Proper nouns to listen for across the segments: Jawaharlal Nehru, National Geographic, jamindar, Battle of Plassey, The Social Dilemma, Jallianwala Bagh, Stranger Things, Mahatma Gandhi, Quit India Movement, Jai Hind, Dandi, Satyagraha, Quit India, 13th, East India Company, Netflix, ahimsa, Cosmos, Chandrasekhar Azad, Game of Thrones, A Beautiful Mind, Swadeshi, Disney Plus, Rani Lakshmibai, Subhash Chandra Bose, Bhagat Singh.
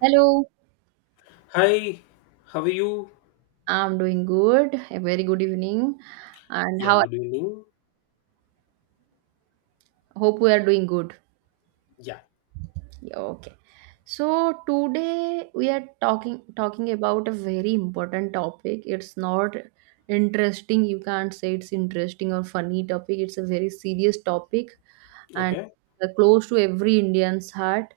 Hello. Hi, how are you? I'm doing good. A very good evening, and Yeah, how good evening. hope we are doing good. Yeah, Yeah. Okay. So today we are talking about a very important topic. It's not interesting. You can't say it's interesting or funny topic. It's a very serious topic, and okay. Close to every Indian's heart.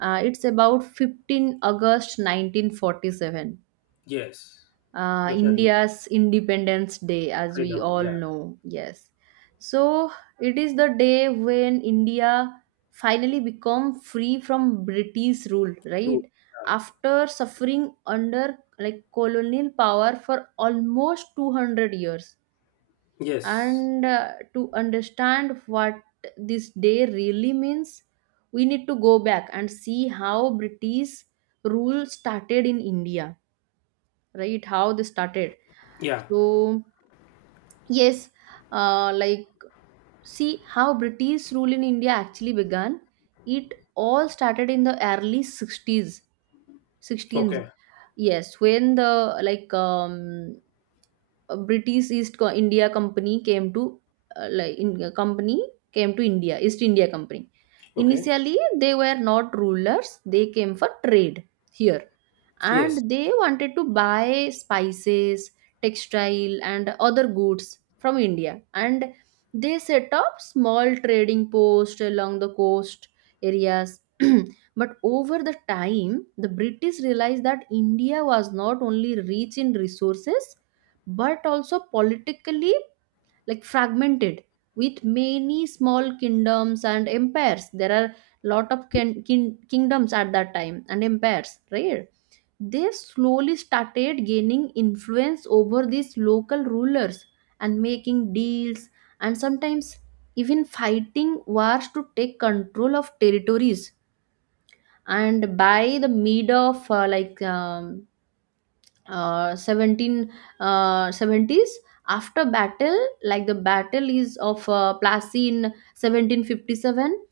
It's about 15 August 1947. Yes, definitely. India's Independence Day, as we Freedom. all Yeah, know. Yes. So it is the day when India finally become free from British rule, true. right? Yeah. After suffering under like colonial power for almost 200 years. Yes. And to understand what this day really means, we need to go back and see how British rule started in India, right? How they started? Yeah. So yes, like, see how British rule in India actually began. It all started in the early 60s, 16s, Okay. yes, when the, like um, a British East India Company came to, company came to India, East India Company. Okay. Initially, they were not rulers. They came for trade here, and Yes. they wanted to buy spices, textile, and other goods from India, and they set up small trading posts along the coast areas. But over the time, the British realized that India was not only rich in resources but also politically, like, fragmented, with many small kingdoms and empires. There are lot of kingdoms at that time and empires, right? They slowly started gaining influence over these local rulers and making deals, and sometimes even fighting wars to take control of territories. And by the mid of 17, 70s, after battle like the battle is of plassey in 1757.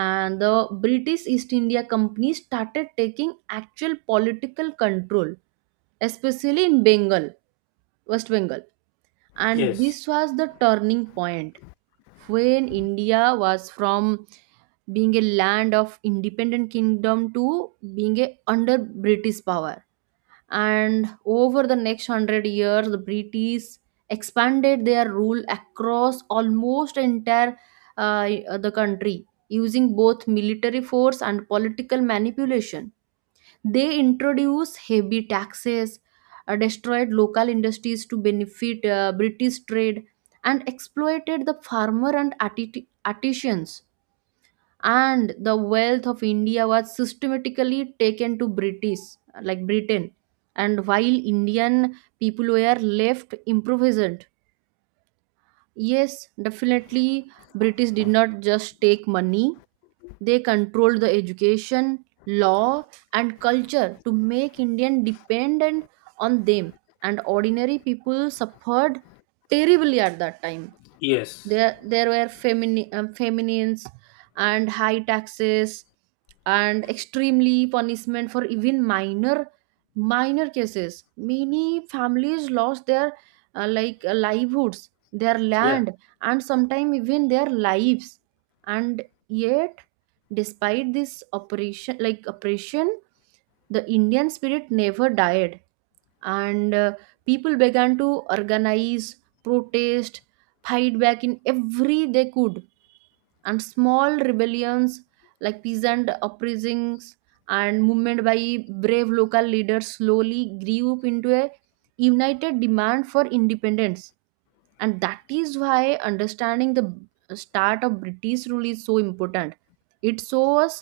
And the British East India Company started taking actual political control, especially in Bengal, West Bengal. And Yes. this was the turning point when India was from being a land of independent kingdom to being a under British power. And over the next 100 years, the British expanded their rule across almost entire the country using both military force and political manipulation. They introduced heavy taxes, destroyed local industries to benefit British trade, and exploited the farmer and artisans. And the wealth of India was systematically taken to British, like Britain. And while Indian people were left impoverished. Yes, definitely. British did not just take money, they controlled the education, law, and culture to make Indian dependent on them. And ordinary people suffered terribly at that time. Yes. There were feminines and high taxes and extremely punishment for even minor cases. Many families lost their livelihoods, their Yeah. land, and sometimes even their lives. And yet, despite this operation, like oppression, the Indian spirit never died. And people began to organize, protest, fight back in every they could. And small rebellions, like peasant uprisings and movement by brave local leaders, slowly grew up into a united demand for independence. And that is why understanding the start of British rule is so important. It shows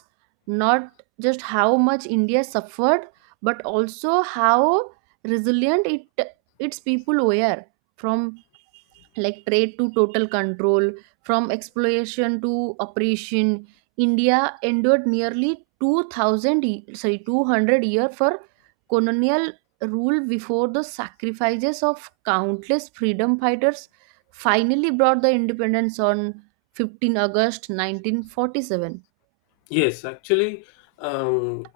not just how much India suffered, but also how resilient it its people were. From, like, trade to total control, from exploitation to oppression, India endured nearly 2000 sorry, 200 year for colonial rule before the sacrifices of countless freedom fighters finally brought the independence on 15 August 1947. Yes, actually, um,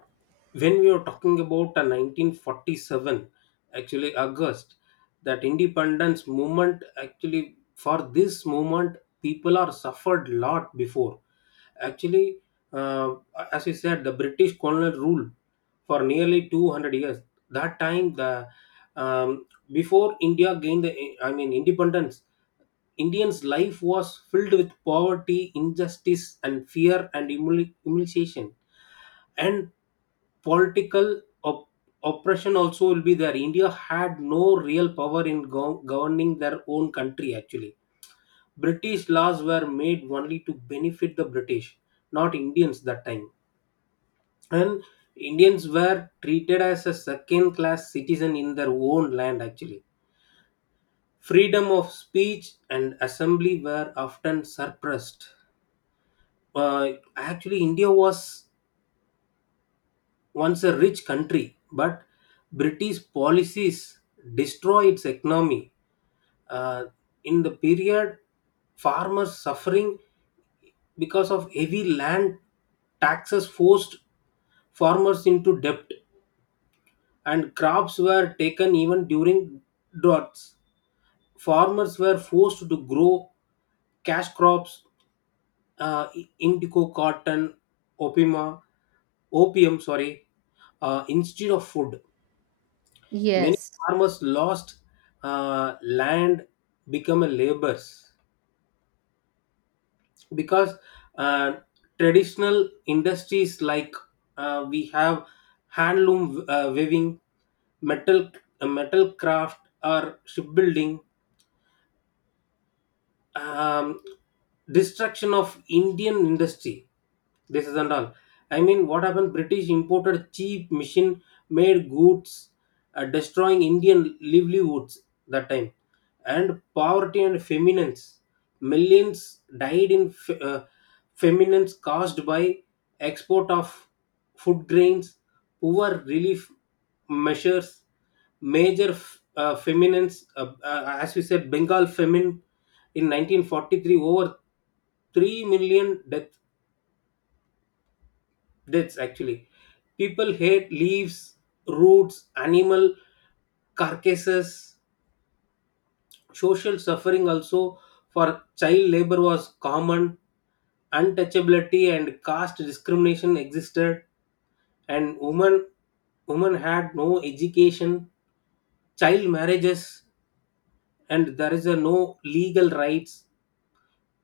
when we are talking about a 1947, actually August, that independence movement, actually for this movement, people are suffered lot before. Actually, uh, as you said, the British colonial rule for nearly 200 years. That time, the um, before India gained the I mean independence, Indians' life was filled with poverty, injustice, and fear and humiliation. And political op- oppression also will be there. India had no real power in governing their own country, actually. British laws were made only to benefit the British, not Indians that time. And Indians were treated as a second class citizen in their own land, actually. Freedom of speech and assembly were often suppressed. Actually india was once a rich country but british policies destroy its economy uh, in the period farmers suffering because of heavy land taxes forced farmers into debt and crops were taken even during droughts. Farmers were forced to grow cash crops, uh, indigo, cotton, opium opium, sorry, instead of food. Many Yes. farmers lost land, become a labors, because uh, traditional industries like, we have handloom, weaving, metal, metal craft or shipbuilding. um, Destruction of Indian industry. This is and all. I mean, what happened? British imported cheap machine-made goods, destroying Indian livelihoods that time, and poverty and famines. Millions died in famines caused by export of food grains, poor relief measures, major feminines, as we said, Bengal famine in 1943, over 3 million deaths, actually. People hate leaves, roots, animal carcasses. Social suffering also for child labor was common, untouchability and caste discrimination existed, and women had no education, child marriages, and there is a no legal rights.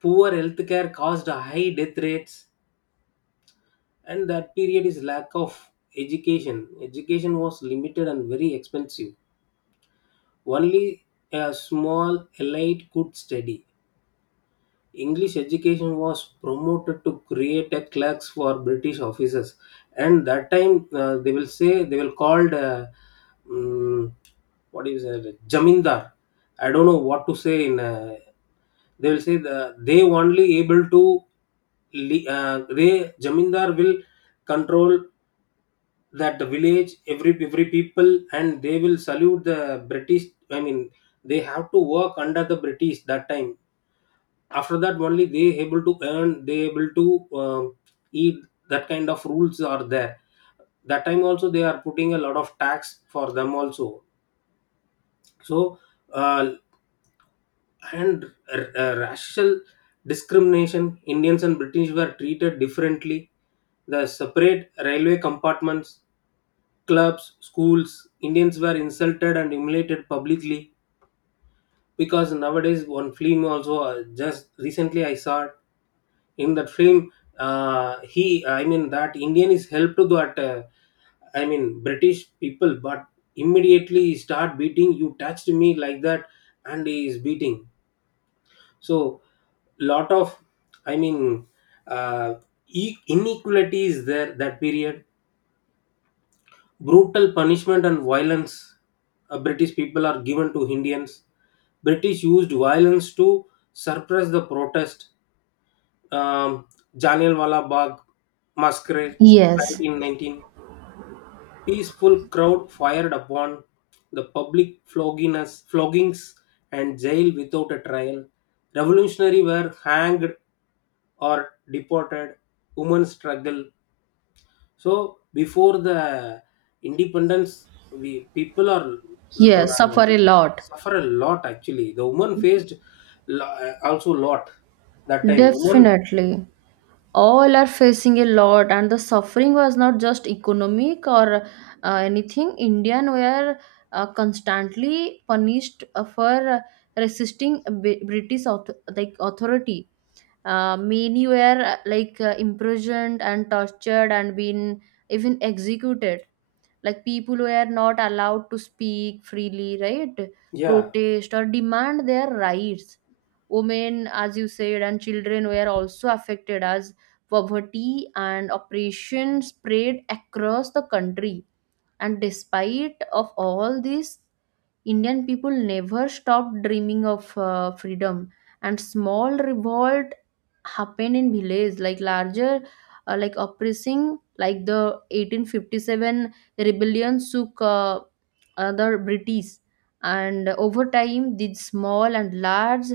Poor healthcare caused high death rates, and that period is lack of education. Education was limited and very expensive. Only a small elite could study. English education was promoted to create a clerks for british officers. And that time, they will say, they will called, mm, what is it, jamindar, I don't know what to say in, they will say the, they only able to they jamindar will control that the village, every people, and they will salute the british. I mean, they have to work under the british that time. After that only they able to earn, they able to, um, eat. That kind of rules are there. That time also they are putting a lot of tax for them also. So, uh, and racial discrimination, indians and british were treated differently, the separate railway compartments, clubs, schools. Indians were insulted and humiliated publicly, because nowadays one film also, just recently I saw it. In that film, he I mean that indian is helped to that, I mean british people, but immediately he start beating, you touched me, like that, and he is beating. So lot of, I mean, uh, inequality is there that period. Brutal punishment and violence, british people are given to indians. British used violence to suppress the protest. um, Jallianwala Bagh massacre Yes. 1919, peaceful crowd fired upon, the public flogging floggings and jail without a trial, revolutionary were hanged or deported. Women struggle, so before the independence we people are Yes, suffer a lot. suffer a lot. Actually the woman faced also lot that time woman. Definitely. All are facing a lot, and the suffering was not just economic or anything. Indian were constantly punished for resisting British like authority. Many were imprisoned and tortured and been even executed. Like, people were not allowed to speak freely, right? Yeah. Protest or demand their rights. Women, as you said, and children were also affected as poverty and oppression spread across the country. And despite of all this, Indian people never stopped dreaming of freedom. And small revolt happened in villages, like larger, like, oppressing, like the 1857 rebellion took other British. And over time, these small and large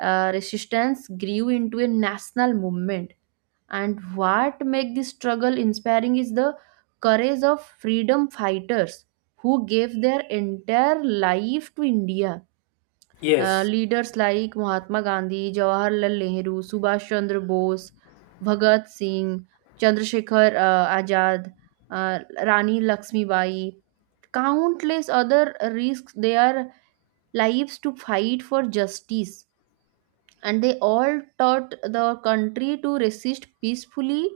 resistance grew into a national movement. And what make this struggle inspiring is the courage of freedom fighters who gave their entire life to India. Yes. Leaders like Mahatma Gandhi, Jawaharlal Nehru, Subhash Chandra Bose, Bhagat Singh, Chandrasekhar Azad, uh, Rani Lakshmibai, countless other, risked their lives to fight for justice. And they all taught the country to resist peacefully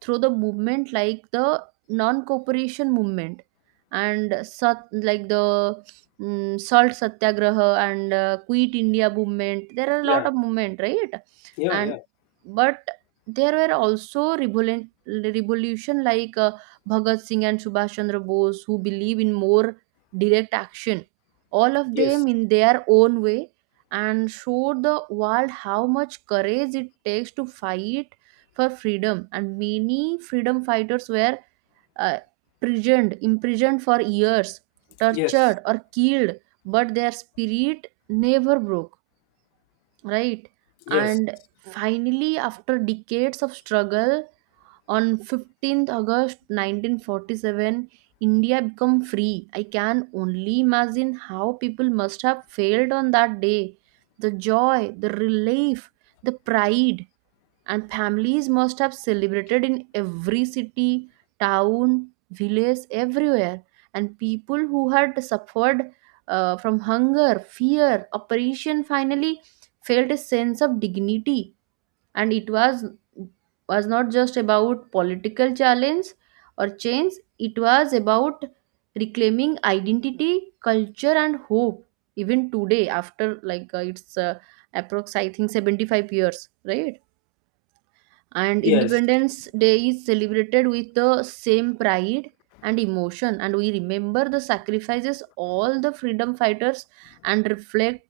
through the movement like the non-cooperation movement and sat, like the mm, salt satyagraha, and quit India movement. There are a lot Yeah, of movement, right? yeah. And Yeah. but there were also revolution, like Bhagat Singh and Subhash Chandra Bose, who believe in more direct action, all of Yes. them in their own way, and showed the world how much courage it takes to fight for freedom. And many freedom fighters were uh, imprisoned for years, Yes. tortured or killed, but their spirit never broke, right? Yes. And finally, after decades of struggle, on 15th August 1947, India become free. I can only imagine how people must have failed on that day. The joy, the relief, the pride, and families must have celebrated in every city, town, village, everywhere. And people who had suffered from hunger, fear, oppression, finally felt a sense of dignity. And it was not just about political challenge or change. It was about reclaiming identity, culture, and hope. Even today, after like it's approx I think 75 years, right? And Yes. Independence Day is celebrated with the same pride and emotion, and we remember the sacrifices all the freedom fighters and reflect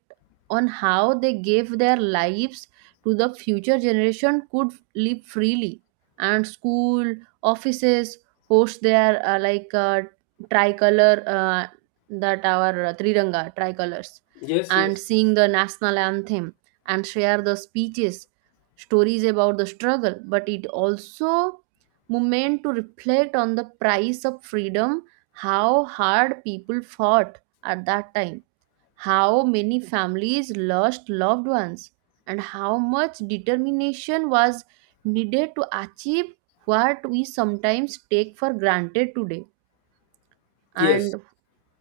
on how they gave their lives to the future generation could live freely. And school offices host their tricolor, that our triranga tricolors, Yes. and Yes. sing the national anthem and share the speeches, stories about the struggle. But it also moment to reflect on the price of freedom, how hard people fought at that time, how many families lost loved ones, and how much determination was needed to achieve what we sometimes take for granted today. And Yes.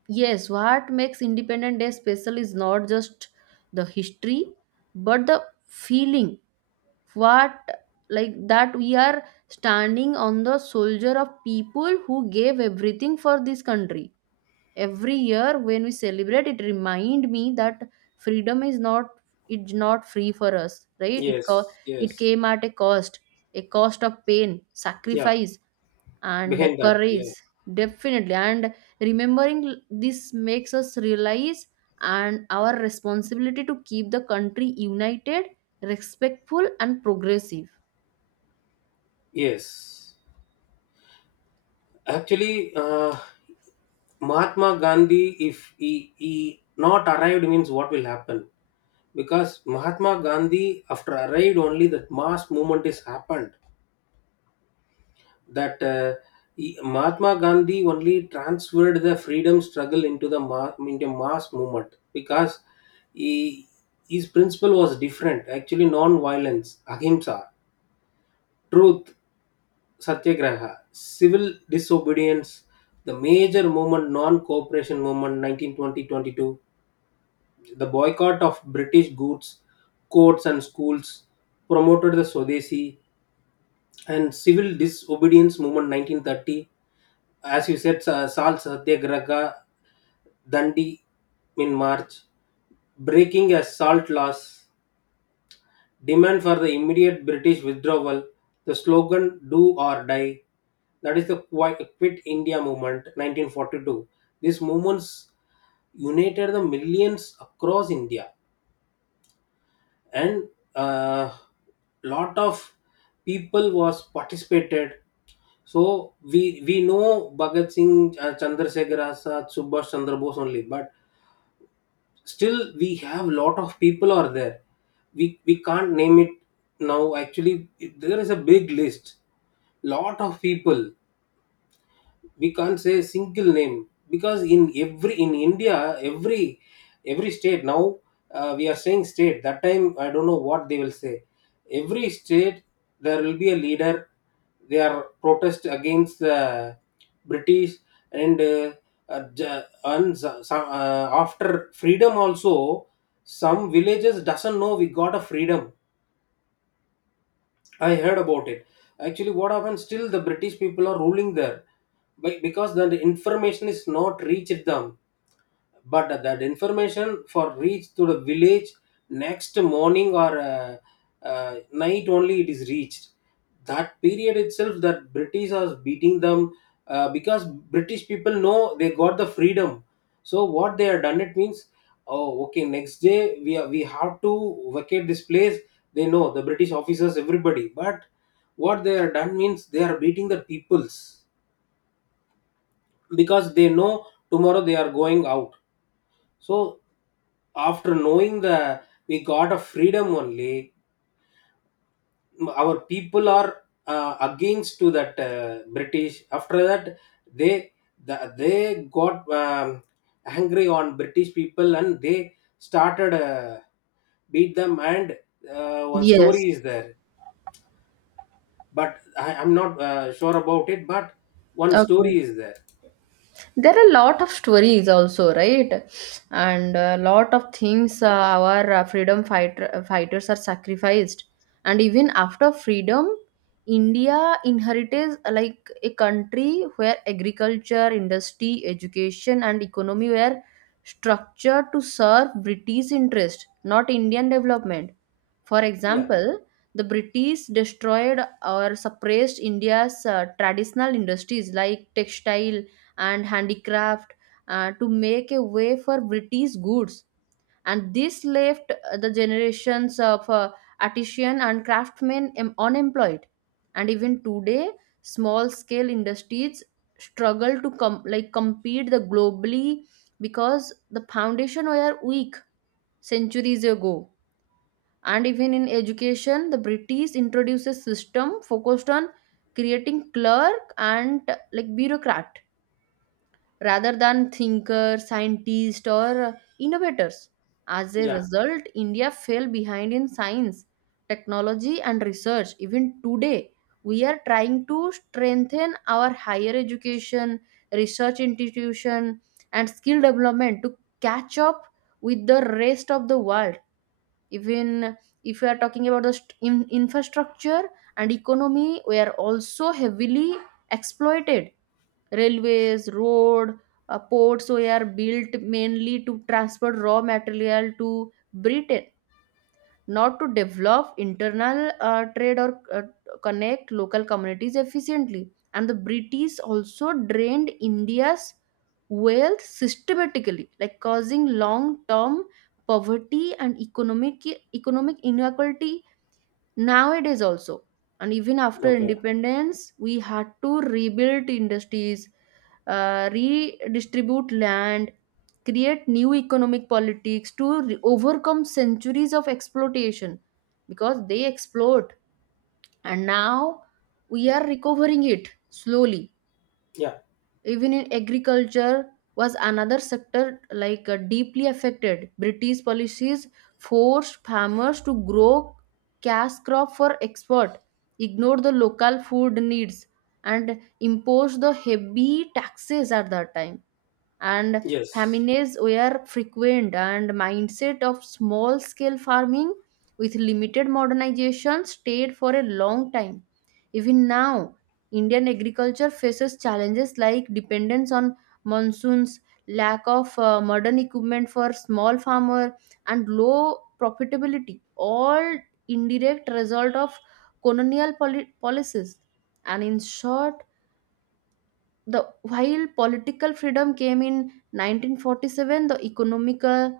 yes, what makes Independent Day special is not just the history, but the feeling. What, like that, we are standing on the soldier of people who gave everything for this country. Every year, when we celebrate, it remind me that freedom is not, it's not free for us, right? It Yes. Yes. came at a cost of pain, Yeah, sacrifice, and behind that. courage. Yeah. Definitely. And remembering this makes us realize and our responsibility to keep the country united, respectful, and progressive. Yes. Actually, Mahatma Gandhi, if he, he not arrived, means what will happen? Because Mahatma Gandhi, after arrived, only that mass movement is happened. That Mahatma Gandhi only transferred the freedom struggle into into mass movement, because he, his principle was different. Actually, non-violence, ahimsa, truth, Satyagraha, civil disobedience, the major movement, non-cooperation movement, 1920-22, the boycott of British goods, courts and schools, promoted the Swadeshi, and civil disobedience movement, 1930. As you said, Salt Satyagraha, Dandi in March, breaking as salt laws, demand for the immediate British withdrawal, the slogan Do or Die, that is the Quit India movement 1942. These movements united the millions across India, and a lot of people was participated. So we know Bhagat Singh, Chandrasekhar Azad, Subhash Chandra Bose only, but still we have lot of people are there. We can't name it now. Actually there is a big list, lot of people. We can't say single name, because in every, in india, every state now, we are saying state, that time I don't know what they will say. Every state there will be a leader, they are protest against the british. And and after freedom also, some villages doesn't know we got a freedom. I heard about it. Actually, what happened? Still, the British people are ruling there, but because the information is not reached them, but that information for reach to the village next morning or, night only it is reached. That period itself that british was beating them, because british people know they got the freedom. So what they have done it means, oh okay next day we are, we have to vacate this place. They know the british officers everybody, but what they are done means they are beating the peoples, because they know tomorrow they are going out. So, after knowing the, we got a freedom only, our people are, against to that, British. After that, they the, they got angry on British people, and they started beat them. And one story Yes. is there, but I'm not sure about it. But one Okay. story is there. There are a lot of stories also, right? And a lot of things, our freedom fighters are sacrificed. And even after freedom, India inherited like a country where agriculture, industry, education, and economy were structured to serve British interest, not Indian development. For Yeah, example, the British destroyed or suppressed India's traditional industries like textile and handicraft to make a way for British goods. And this left the generations of artisans and craftsmen unemployed. And even today, small-scale industries struggle to like compete the globally, because the foundation were weak centuries ago. And even in education, the British introduced a system focused on creating clerk and like bureaucrat, rather than thinkers, scientists, or innovators. As a yeah, result, India fell behind in science, technology, and research. Even today, we are trying to strengthen our higher education, research institution, and skill development to catch up with the rest of the world. Even if we are talking about the infrastructure and economy, we are also heavily exploited. Railways, road, ports were built mainly to transport raw material to Britain, not to develop internal trade or connect local communities efficiently. And the British also drained India's wealth systematically, like causing long term poverty and economic inequality nowadays also. And even after okay, independence, we had to rebuild industries, redistribute land, create new economic politics to overcome centuries of exploitation, because they exploit. And now we are recovering it slowly. yeah, Even in agriculture was another sector, like, deeply affected. British policies forced farmers to grow cash crop for export, ignored the local food needs, and imposed the heavy taxes at that time. And yes. famines were frequent, and mindset of small scale farming with limited modernization stayed for a long time. Even now, Indian agriculture faces challenges like dependence on monsoons, lack of modern equipment for small farmer, and low profitability, all indirect result of colonial policies. And in short, the while political freedom came in 1947, the economical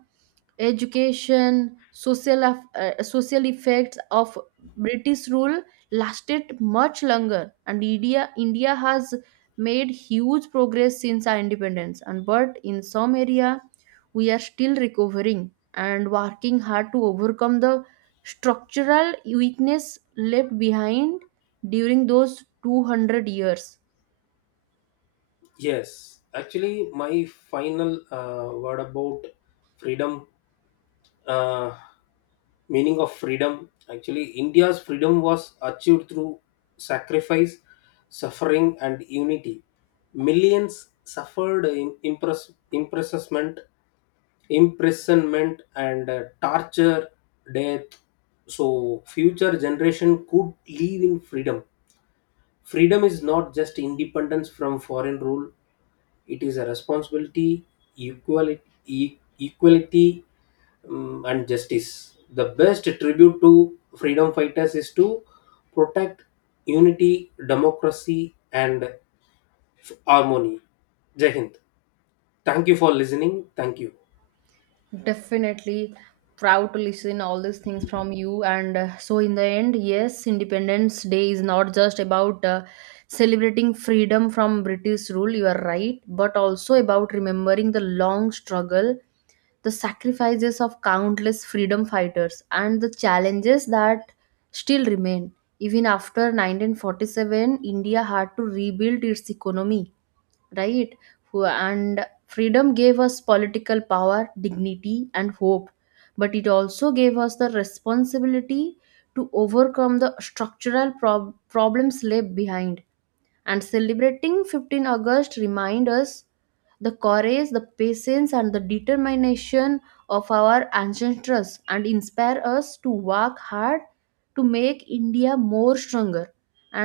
education social social effects of British rule lasted much longer. And India has made huge progress since our independence, and but in some area we are still recovering and working hard to overcome the structural weakness left behind during those 200 years. Yes, actually, my final word about freedom, uh, meaning of freedom. Actually, India's freedom was achieved through sacrifice, suffering, and unity. Millions suffered in impressment, imprisonment, and torture, death, so future generation could live in freedom. Freedom is not just independence from foreign rule, it is a responsibility, equality and justice. The best tribute to freedom fighters is to protect unity, democracy, and harmony. Jai Hind. Thank you for listening. Thank you. Definitely, proud to listen all these things from you. And so in the end, yes, Independence Day is not just about celebrating freedom from British rule, you are right, but also about remembering the long struggle, the sacrifices of countless freedom fighters, and the challenges that still remain. Even after 1947, India had to rebuild its economy, right? And freedom gave us political power, dignity, and hope. But it also gave us the responsibility to overcome the structural problems left behind. And celebrating 15 august reminds us the courage, the patience, and the determination of our ancestors and inspire us to work hard to make India more stronger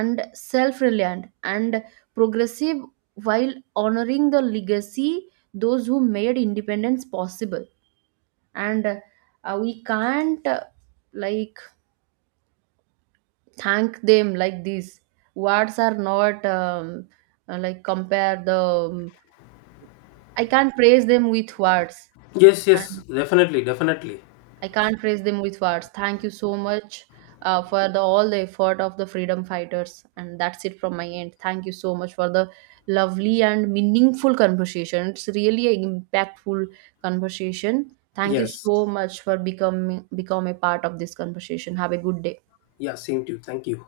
and self-reliant and progressive, while honoring the legacy those who made independence possible. And we can't, like, thank them like this. Words are not like compare the, um, I can't praise them with words. Yes, yes, And definitely, definitely. I can't praise them with words. Thank you so much, for the all the effort of the freedom fighters. And that's it from my end. Thank you so much for the lovely and meaningful conversation. It's really an impactful conversation. Thank you Yes. so much for becoming become a part of this conversation. Have a good day. Yeah, same to you. Thank you.